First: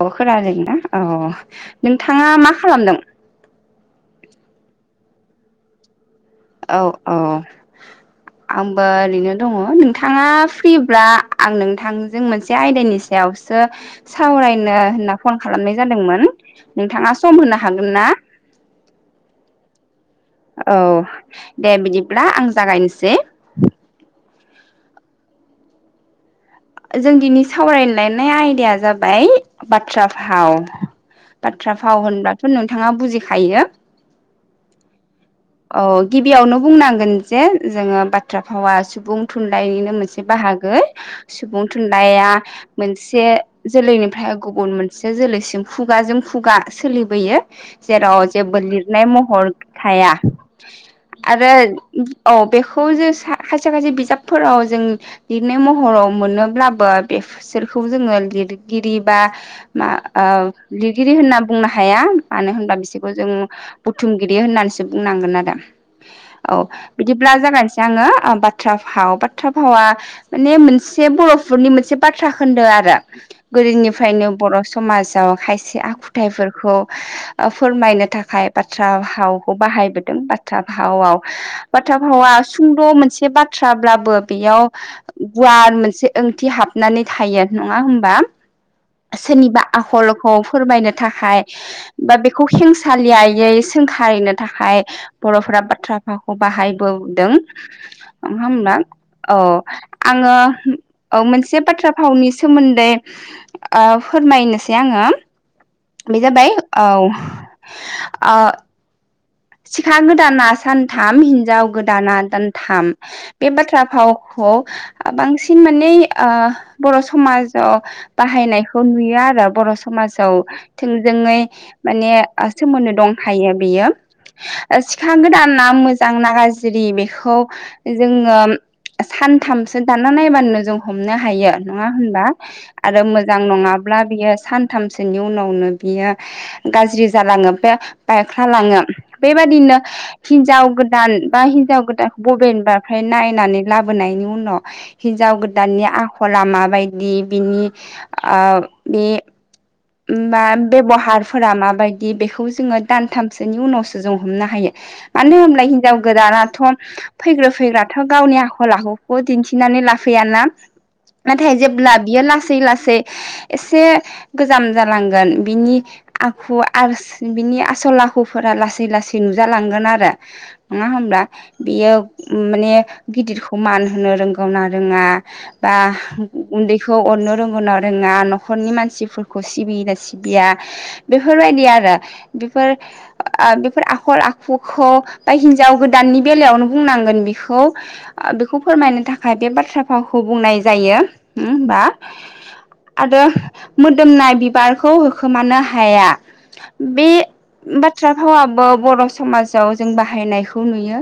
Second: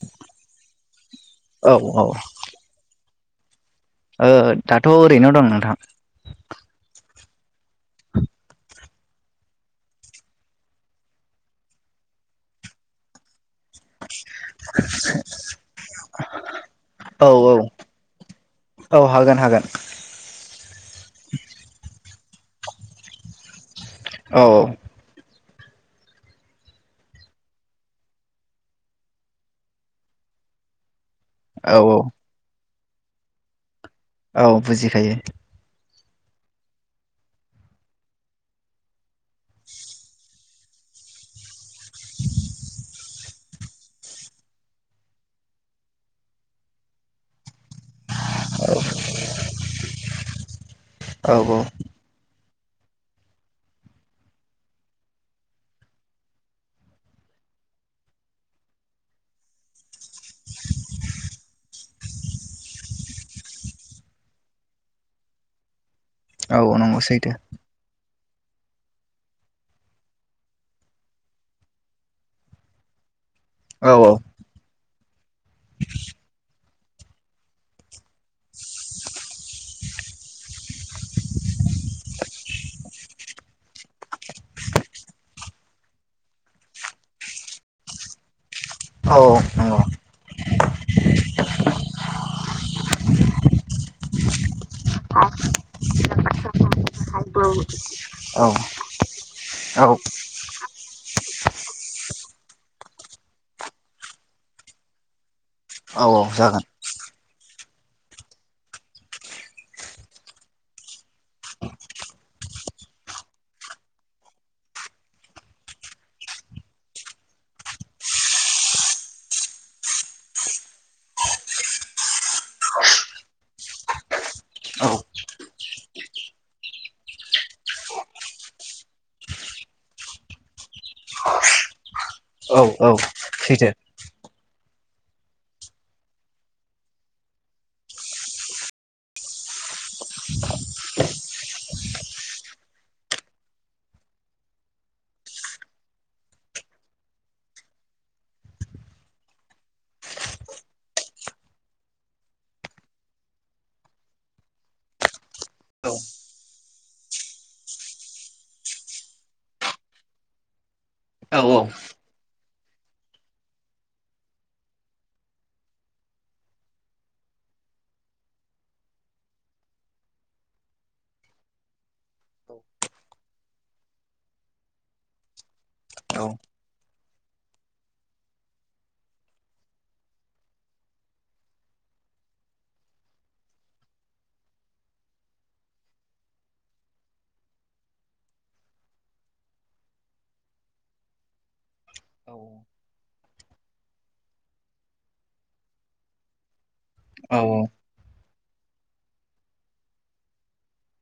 अ खोनादों ना औ औ औ नोंथाङा मा खालामदों दाथ' ओरैनोआव दं नोंथां औ औ आंबो ओरैनो दङ नोंथाङा फ्रिब्ला आं नोंथांजों मोनसे आयदानि सायावसो सावरायनो होनना फन खालामनाय जादोंमोन नोंथाङा औ सम औ होनो हागोन ना औ हागोन हागोन औ दे बिदिब्ला आं जागायनोसै औ औ जों दिनै सावरायलायनाय आयदाया जाबाय बाथ्रा भाव बाथ्रा औ फाव होनबाथ' नोंथाङा बुजिखायो औ बुजिखायो औ गिबियावनो बुंनांगोन जे जोङो बाथ्रा भावा सुबुं थुनलाइनिनो मोनसे बाहागो सुबुं थुनलाइया मोनसे से जोलैनिफ्राय गुबुन मोनसे जोलैसिम खुगाजों खुगा सोलिबोयो जेराव जेबो लिरनाय महर थाया औ आरो औ बेखौ जों खायसे खायसे बिजाबफोराव जों लिरनाय महराव मोनोब्लाबो बेसोरखौ जोङो लिरगिरि बा मा आ लिरगिरि होनना बुंनो हा हाया मानो होनबा बिसोरखौ जों बुथुमगिरि होननानैसो बुंनांगोन आरो औ नंगौ सैथो बिदिब्ला जागायसै आङो बाथ्रा भाव बाथ्रा भावा माने मोनसे से बर'फोरनि मोनसे बाथ्रा खोन्दों आरो औ गोदोनिफ्रायनो बर' समाज खायसे आखुथायाइफोरखौ फोरमायनो थाखाय बाथ्रा भावखौ बाहायबोदों बाथ्रा भावआव बाथ्रा भावा सुंद' मोनसे बाथ्राब्लाबो बेयाव गुवार मोनसे ए ओंथि हाबनानै थायो नङा होमबा औ सोरनिबा नंगौ आखलखौ फोरमायनो थाखाय बा बेखौ हिेंसालियायै सोंखारिनो थाखाय बर'फोरा बाथ्रााखौ बाहायबोदों औ नङा होमा औ आङो औ मोनसे बाथ्रा फावनि सोमोन्दै आ फोरमायनोसै आङो औ बे जाबाय जागोन औ सिखा गोदाना सानथाम हिनजाव गोदाना दानथाम बे बाथ्रा फावखौ बांसिन आ माने बर' समाजाव बाहायनायखौ नुयो आरो बर' समाजाव थोंजोङै माने सोमोन्दो दंखायो बियो औ सिखा गोदाना मोजां ना गाज्रि बेखौ जोङो सानथामसो दाना नायबानोनो जों हमनो हायो नङा होनबा औ औ आरो मोजां सैथो नङाब्ला बियो सानथामसोनि उनावनो बियो गाज्रि जालाङो बे बायख्लालाङो बेबादिनो हिनजाव गोदान बा हिनजाव गोदानखौ बबेबाफ्राय नायनानै लाबोनायनि उनाव हिन्जाव गोदाननि आखला माबायदि बिनि बे बा बेब'हारफोरा माबायदि बेखौ जोङो दानथामसोनि उनावसो जों हमनो हायो मानो होनलाय औ औ हिनजाव गोदानाथ' फैग्रो फैग्राथ' गावनि आखल आखुखौ दिन्थिनानै लाफैयाना औ सैथो औ नाथाय जेब्ला बियो लासै लासै एसे गोजाम जालांगोन बिनि आखु आरो बिनि आसल आखुफोरा लासै लासै नुजालांगोन आरो नङा होमब्ला बियो माने गिदिरखौ मान होनो रोंगौना रोङा बा उन्दैखौ अननो रोंगौ ना रोङा न'खरनि मानसिफोर खौ सिबियोना सिबिया बेफोरबायदि आरो बेफोर ओ बेफोर आखल आखुखौ बा हिनजाव गोदाननि बेलायावनो बुंनांगोन बेखौ बेखौ फोरमायनो थाखाय बे बाथ्रा फावखौ बुंनाय जायो बा आरो दोमनाय बिबारखौ होखोमानो हाया बे बा थ्रा भावाबो बर' समाजाव जों बाहायनायखौ नुयो।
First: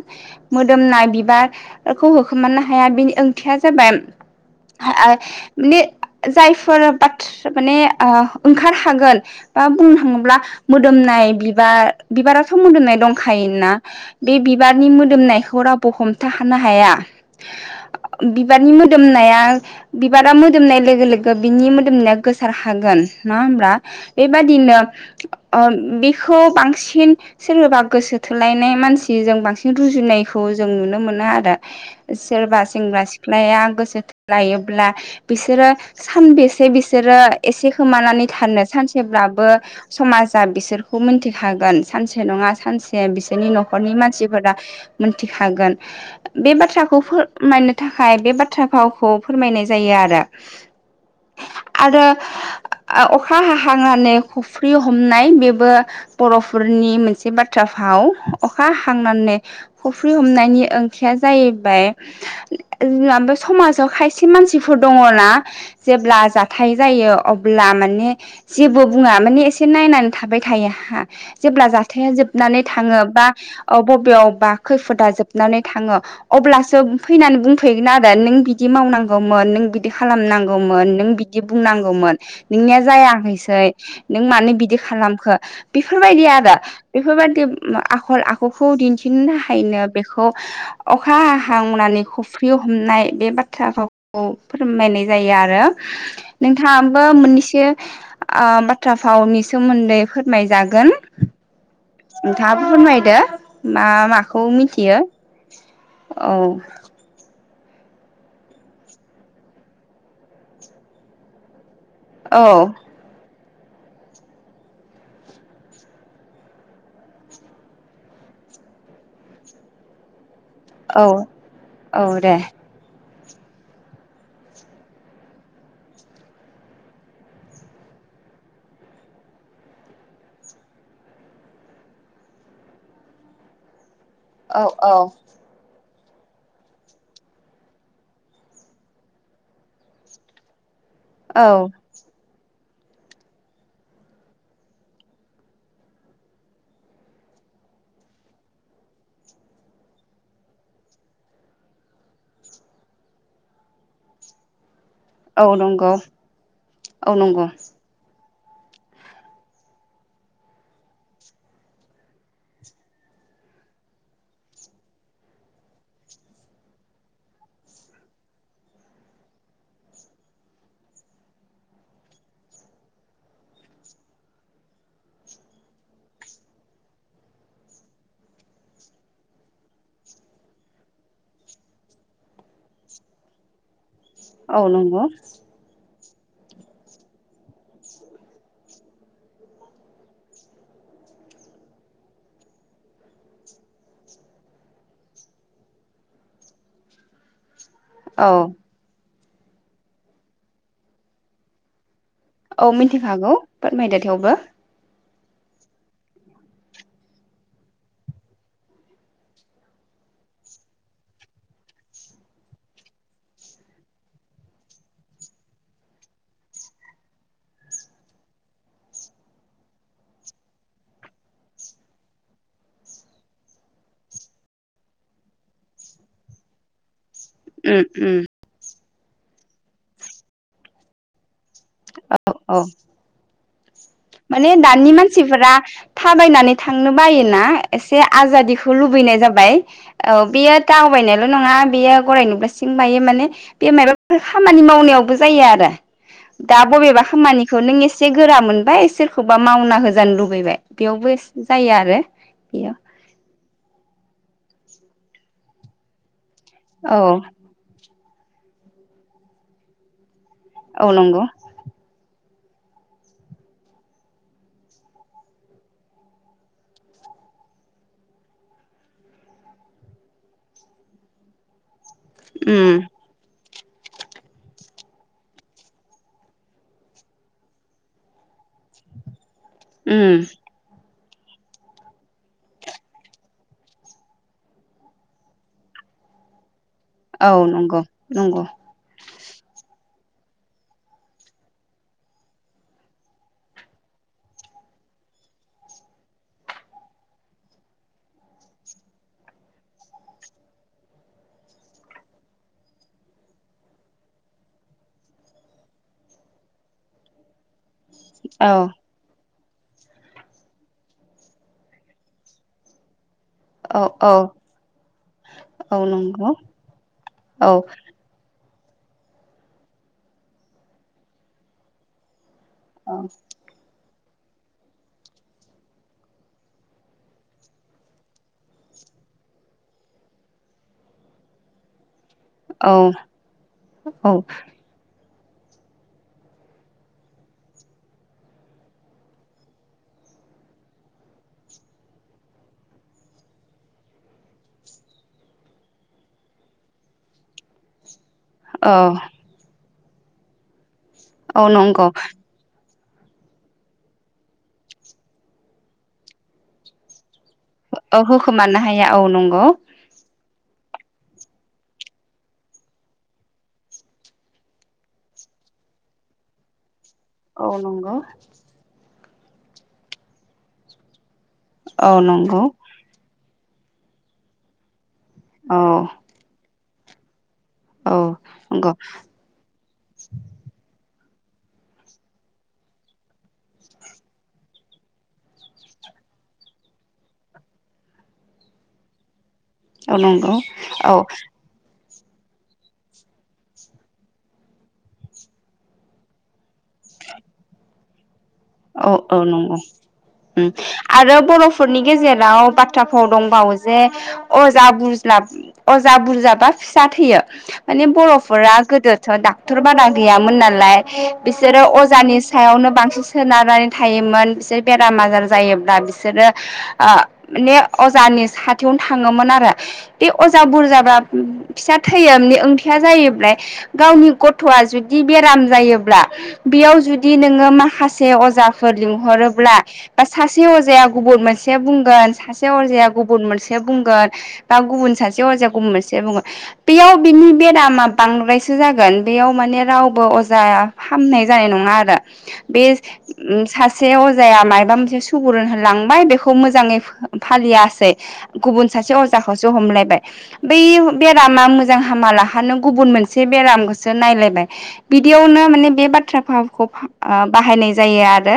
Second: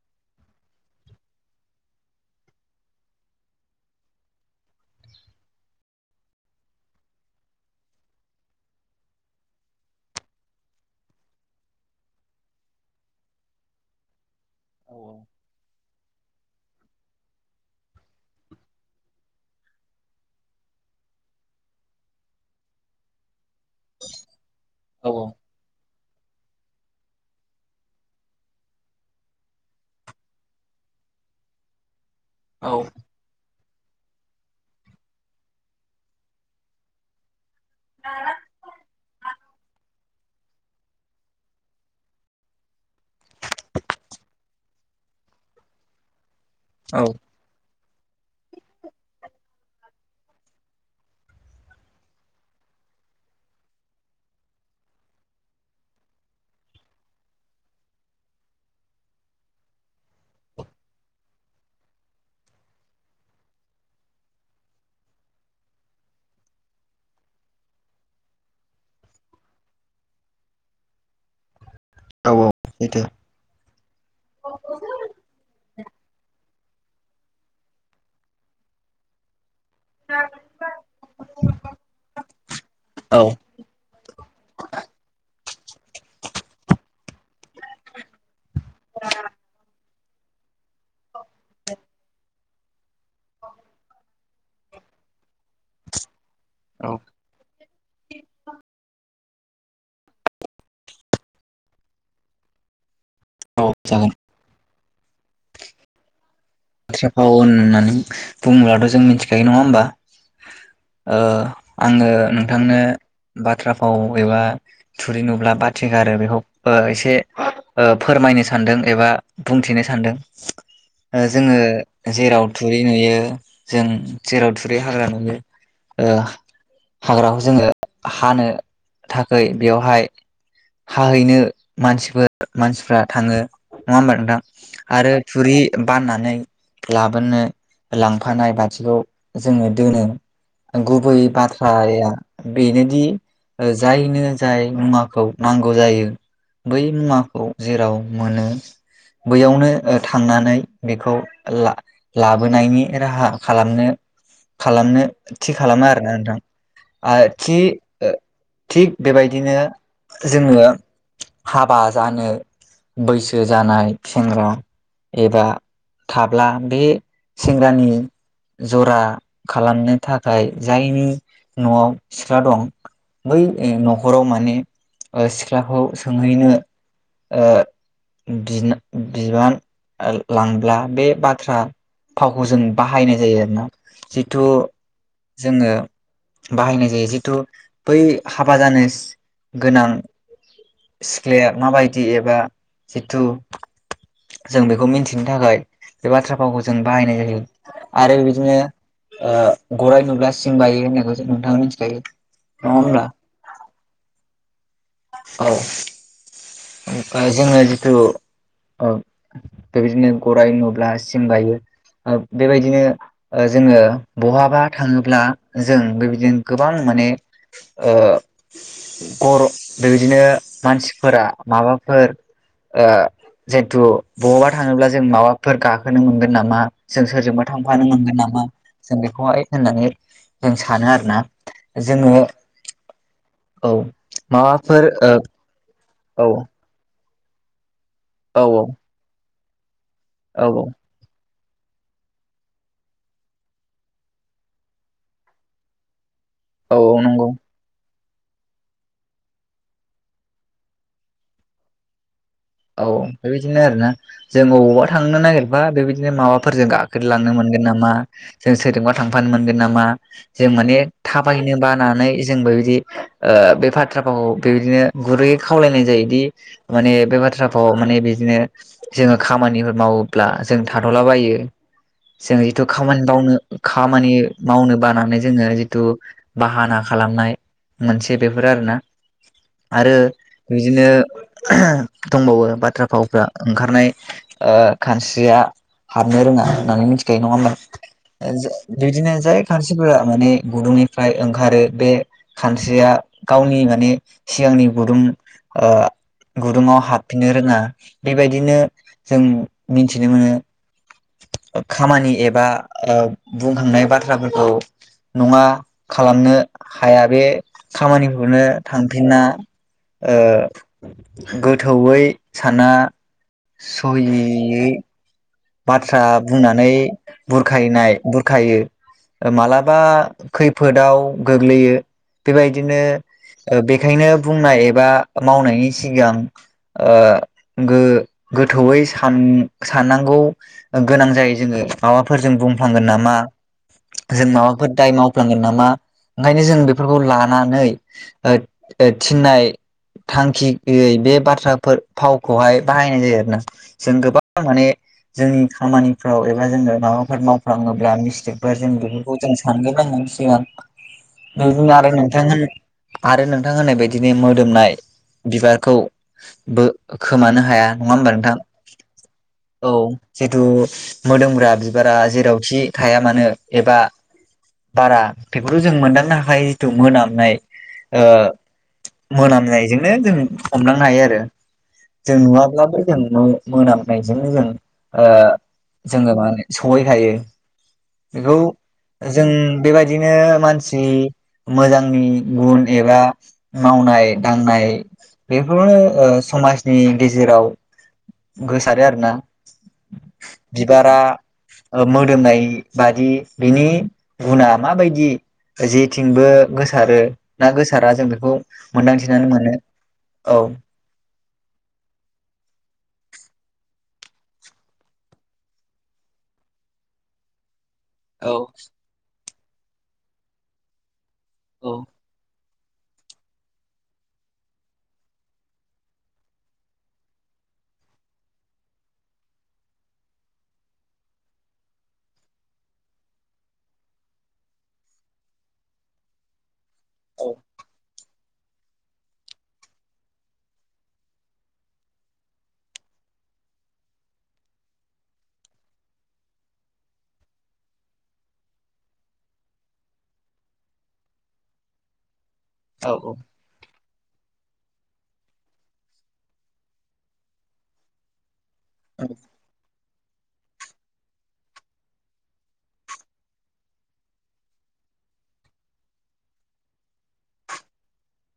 मोदोमनाय बिबारखौ होखोमानो हाया बेनि ओंथिया जाबाय [unintelligible] माने जायफोर बाथ्रा माने ओ ओंखार हागोन बा बुंनो थाङोब्ला मोदोमनाय बिबार बिबाराथ' मोदोमनाय दंखायो ना बे बिबारनि मोदोमनायखौ रावबो हमथा हानो हाया बिबारनि मोदोमनाया बिबारा मोदोमनाय लोगो लोगो बिनि मोदोमनाया गोसार हागोन नङा होमब्ला बेबादिनो ओ बेखौ बांसिन सोरनिबा गोसो थोलायनाय मानसि जों बांसिन रुजुनायखौ जों नुनो मोनो आरो। सोरबा सेंग्रा सिख्लाया गोसो थोलायोब्ला बिसोरो सानबेसे बेसे बिसोरो एसे खोमानानै थानो सानसेब्लाबो समाजा बिसोरखौ मिथिखागोन सानसे नङा सानसे बिसोरनि न'खरनि मानसिफोरा मोनथिखागोन बे बाथ्राखौ फोर मायनो थाखाय बे बाथ्रा फावखौ फोरमायनाय जायो आरो। आरो अखा हाहांनानै खुफ्रि हमनाय बेबो बर'फोरनि मोनसे बाथ्रा भाव अखा हांनानै खफ्रि हमनायनि ओंथिया जाहैबाय जोंहा बे समाजाव खायसे मानसिफोर दङना जेब्ला जा थाय जायो अब्ला माने जेबो बुङा माने एसे नायनानै थाबाय थायो हा जेब्ला जाथाया जोबनानै थाङो बा बबेयावबा खैफोदा जोबनानै थाङो अब्लासो फैनानै बुंफैगोन आरो नों बिदि मावनांगौमोन नों बि दि खालामनांगौमोन नों बिदि बुंनांगौमोन नोंनिया जायाखैसै नों मानो बिदि खालामखो बेफोरबायदि आरो बेफोरबायदि आखल आखु खौ दिन्थिनो थाखायनो बेखौ अखा हा हांनानै खफ्रि हमनाय बे बाथ्राखौ खौ फोरमायनाय जायो आरो। नोंथाङाबो मोननैसो आ बाथ्रा भावनि सोमोन्दै फोरमायजागोन। नोंथाङाबो फोरमायदो मा जागोन माखौ मिथियो औ। बाथ्रा फाव होननानै बुङोब्लाथ' जों मिथिखायो नङा होमबा? ओ आङो औ नोंथांनो बाथ्रा फाव एबा थुरि नुब्ला बाथि गारो बेखौ ओ एसे ओ फोरमायनो सानदों एबा बुंथिनो सानदों औ ओ जोङो औ दे जेराव थुरि नुयो जों जेराव थुरि हाग्रा नुयो ओ हाग्राखौ जोङो हानो थाखै बेयावहाय हाहैनो मानसिफोर मानसिफ्रा थाङो नङा होमबा नोंथां? औ औ आरो थुरि बाना नै लाबोनो लांफानाय बाथिखौ जोङो दोनो। गु बै औ बाथ्राया बेनोदि जायनो जाय मुवाखौ नांगौ जायो बै मुवाखौ जेराव मोनो बैयावनो थांनानै बेखौ लाबोनायनि राहा खालामनो खालामनो औ थि खालामो नंगौ आरोना नोंथां औ आरो नंगौ थि थिग बेबायदिनो जोङो हाबा जानो बैसो जानाय सेंग्रा एबा थाब्ला बे सेंग्रानि जरा खालामनो थाखाय जायनि न'आव सिख्ला दं बै न'खराव माने सिख्लाखौ ओ सोंहैनो ओ बिना-बिबान लां ब्ला बे बाथ्रा भावखौ जों बाहायनाय जायो आरो ना। जितु औ नंगौ जोङो बाहायनाय जायो जिथु बै हाबा जानो गोनां सिख्लाया माबायदि एबा जिथु जों बेखौ मिथिनो थाखाय बे बाथ्रा फावखौ जों बाहायनाय जायो आरो औ बिदिनो ओ गराय नुब्ला सिं बायो होननायखौ नोंथाङा मिथिखायो औ नङा होमब्ला मिन्थिखागौ फोरमायदो थेवबो। औ ओ जोंनो जिथु बेबायदिनो गराइ नुब्ला सिं बायो बेबायदिनो जोङो बहाबा थाङोब्ला जों बेबायदिनो गोबां माने ओ गर' बेबायदिनो मानसिफोरा माबाफोर ओ जिहेथु बबावबा थाङोब्ला जों माबाफोर गाखोनो मोनगोन नामा जों सोरजोंबा उम थांफानो मोनगोन उम नामा जों बेखौहाय होननानै जों सानो आरोना। जोङो औ औ माने माबाफोर दानि ओ मानसिफोरा औ थाबायनानै थांनो बायोना एसे औ आजादिखौ लुबैनाय जाबाय औ बेयो था बायनायल' नङा बेयो गराइ नुब्ला सिं बायो माने बे मायबाफोर खामानि मावनायावबो जायो आरो। दा औ बबेबा नंगौ खामानिखौ नों एसे गोरा मोनबाय सोरखौबा मावना होजानो लुबैबाय बेयावबो जायो आरो बेयो औ बेबिदिनो आरो ना जों अबावबा थांनो नागिरबा बेबायदिनो माबा फोरजों गाखो औ लांनो मोनगोन नामा जों सोरा थांफानो मोनगोन नामा जों माने औ नंगौ थाबायनो बानानै जोंबो बिदि बे बाथ्रा फावखौ बेबायदिनो गुरैयै खावलायनाय जायोदि माने बे बा थ्रा फाव आव माने बिदिनो जोङो खामानिफोर मावोब्ला जों थाथ'लाबायो जों जिथु उम खामानि मावनो खामानि मावनो बानानै जोङो जिथु बाहाना खालामनाय मोनसे बेफोर आरोना आरो उम बिदिनो दंबावो बाथ्रा फावफ्रा ओंखारनाय खानस्रिया हाबनो रोङा होननानै मिथिखायो औ नङा होमबा नंगौ नंगौ ओ बिदिनो जाय खानस्रिफोरा माने गुदुंनिफ्राय ओंखारो बे खानस्रिया गावनि माने सिगांनि गुदुं गुदुङाव हाबफिननो रोङा बेबायदिनो जों मिथिनो मोनो खामानि एबा बुंखांनाय बाथ्राफोरखौ नङा खालामनो हाया बे खामानिखौनो औ थां फिनना ओ गोथौयै साना औ औ सहि औ बाथ्रा नंगौ बुंनानै औ बुरखायनाय बुरखायो मालाबा खैफोदाव गोग्लैयो बेबायदिनो औ बेखायनो बुंनाय एबा मावनायनि सिगां ओ गो गोथौयै सान साननांगौ गोनां जायो जोङो माबाफोर जों औ बुंफ्लांगोन नामा औ जों माबाफोर दाय माव फ्लांगोन नामा ओंखायनो जों बेफोरखौ लानानै थिननाय थांखि गैयै बे बाथ्राफोर फावखौहाय बाहायनाय जायो आरोना। जों गोबां माने जोंनि खामानिफ्राव एबा जोङो माबाफोर मावफ्लाङोब्ला मिस्टेकफोर जों औ बेफोरखौ जों सानगोरनांगोन सिगां औ बिदिनो नंगौ आरो नोंथां होन आरो नोंथां होननाय बदिनो मोदोमनाय बिबारखौ बो खोमानो हाया नङा औ होमबा नोंथां होखोमानो हाया औ नंगौ औ। जेथु मोदोमग्रा बिबारा जेरावखि थाया मानो एबा बारा बेफोरखौ जों मोनदांनो हाखायो जेथु मोनाम नाय औ नंगौ ओ मोनामनायजोंनो जों हमदांनो हायो आरो। औ जों नंगौ नुवाब्लाबो जों मो मोनामनायजोंनो जों ओ औ जोङो मा होनो सहैखायो औ बेखौ नंगौ जों बेबायदिनो मानसि मोजांनि गुन एबा मावनाय दांनाय बेफोरनो ओ समाजनि गेजेराव गोसारो आरोना औ नंगौ औ बिबारा ओ मोदोमनाय बादि बिनि गुना माबायदि जेथिंबो गोसारो ना गोसारा जों बेखौ औ औ मोनदांथिनानै नंगौ मोनो औ उम आरो बर'फोरनि गेजेराव बाथ्रा फाव दंबावो जे अजा बुज्लाब अजा बुरजाबा फिसा थैयो माने औ बर'फोरा गोदोथ' डाक्टर बारा गैयामोन नालाय बिसोरो औ अजानि सायावनो बांसिन सोनारनानै थायोमोन बिसोर बेराम आजार जायोब्ला बिसोरो आ माने अजानि साथियावनो थाङोमोन आरो बे अजा बुरजाबा फिसा थैयोे बे ओंथिया जायैब्लाय गावनि गथ'आ जुदि बेराम जायोब्ला बेयाव जुदि नोङो माखासे से अजाफोर लिंहरोब्ला बा सासे अजाया गुबुन मोनसे बुंगोन सासे अजाया गुबुन मोनसे बुंगोन बा गुबुन सासे अजाया गुबुन मोनसे बुङो। बेयाव बिनि बेरामा बांद्रायसो जागोन बेयाव माने रावबो अजाया हामनाय जानाय नङा आरो बे औ औ उम सासे से अजाया मायबा मोनसे सुबुरुन होलांबाय बेखौ मोजाङै फो फालियासै गुबुन सासे अजाखौसो हमलायबाय बै बेरामा मोजां हामा लाहानो गुबुन मोनसे बेरामखौसो नायलायबाय बिदियावनो माने बे बाथ्रा फावखौ फा ओ बाहायनाय जायो आरो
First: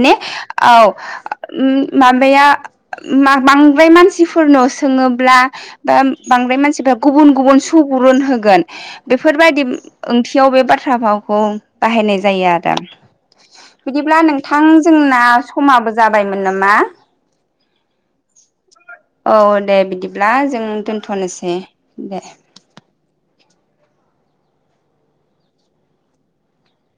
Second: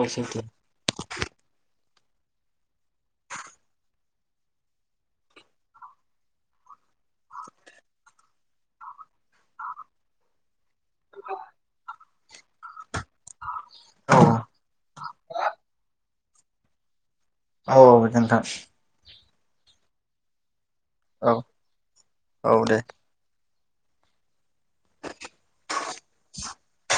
औ सैथो औ उम माबाया मा बांद्राय मानसिफोरनाव सोङोब्ला बा बांद्राय मानसिफ्रा गुबुन गुबुन सुबुरुन होगोन बेफोरबायदि ओंथियाव बे बाथ्रा भावखौ बाहायनाय जायो आरो बिदिब्ला नोंथां जोंना समाबो जाबायमोन नामा? औ दे नोंथां। औ दे बिदिब्ला जों औ दोनथ'नोसै दे औ दे। [inaudible]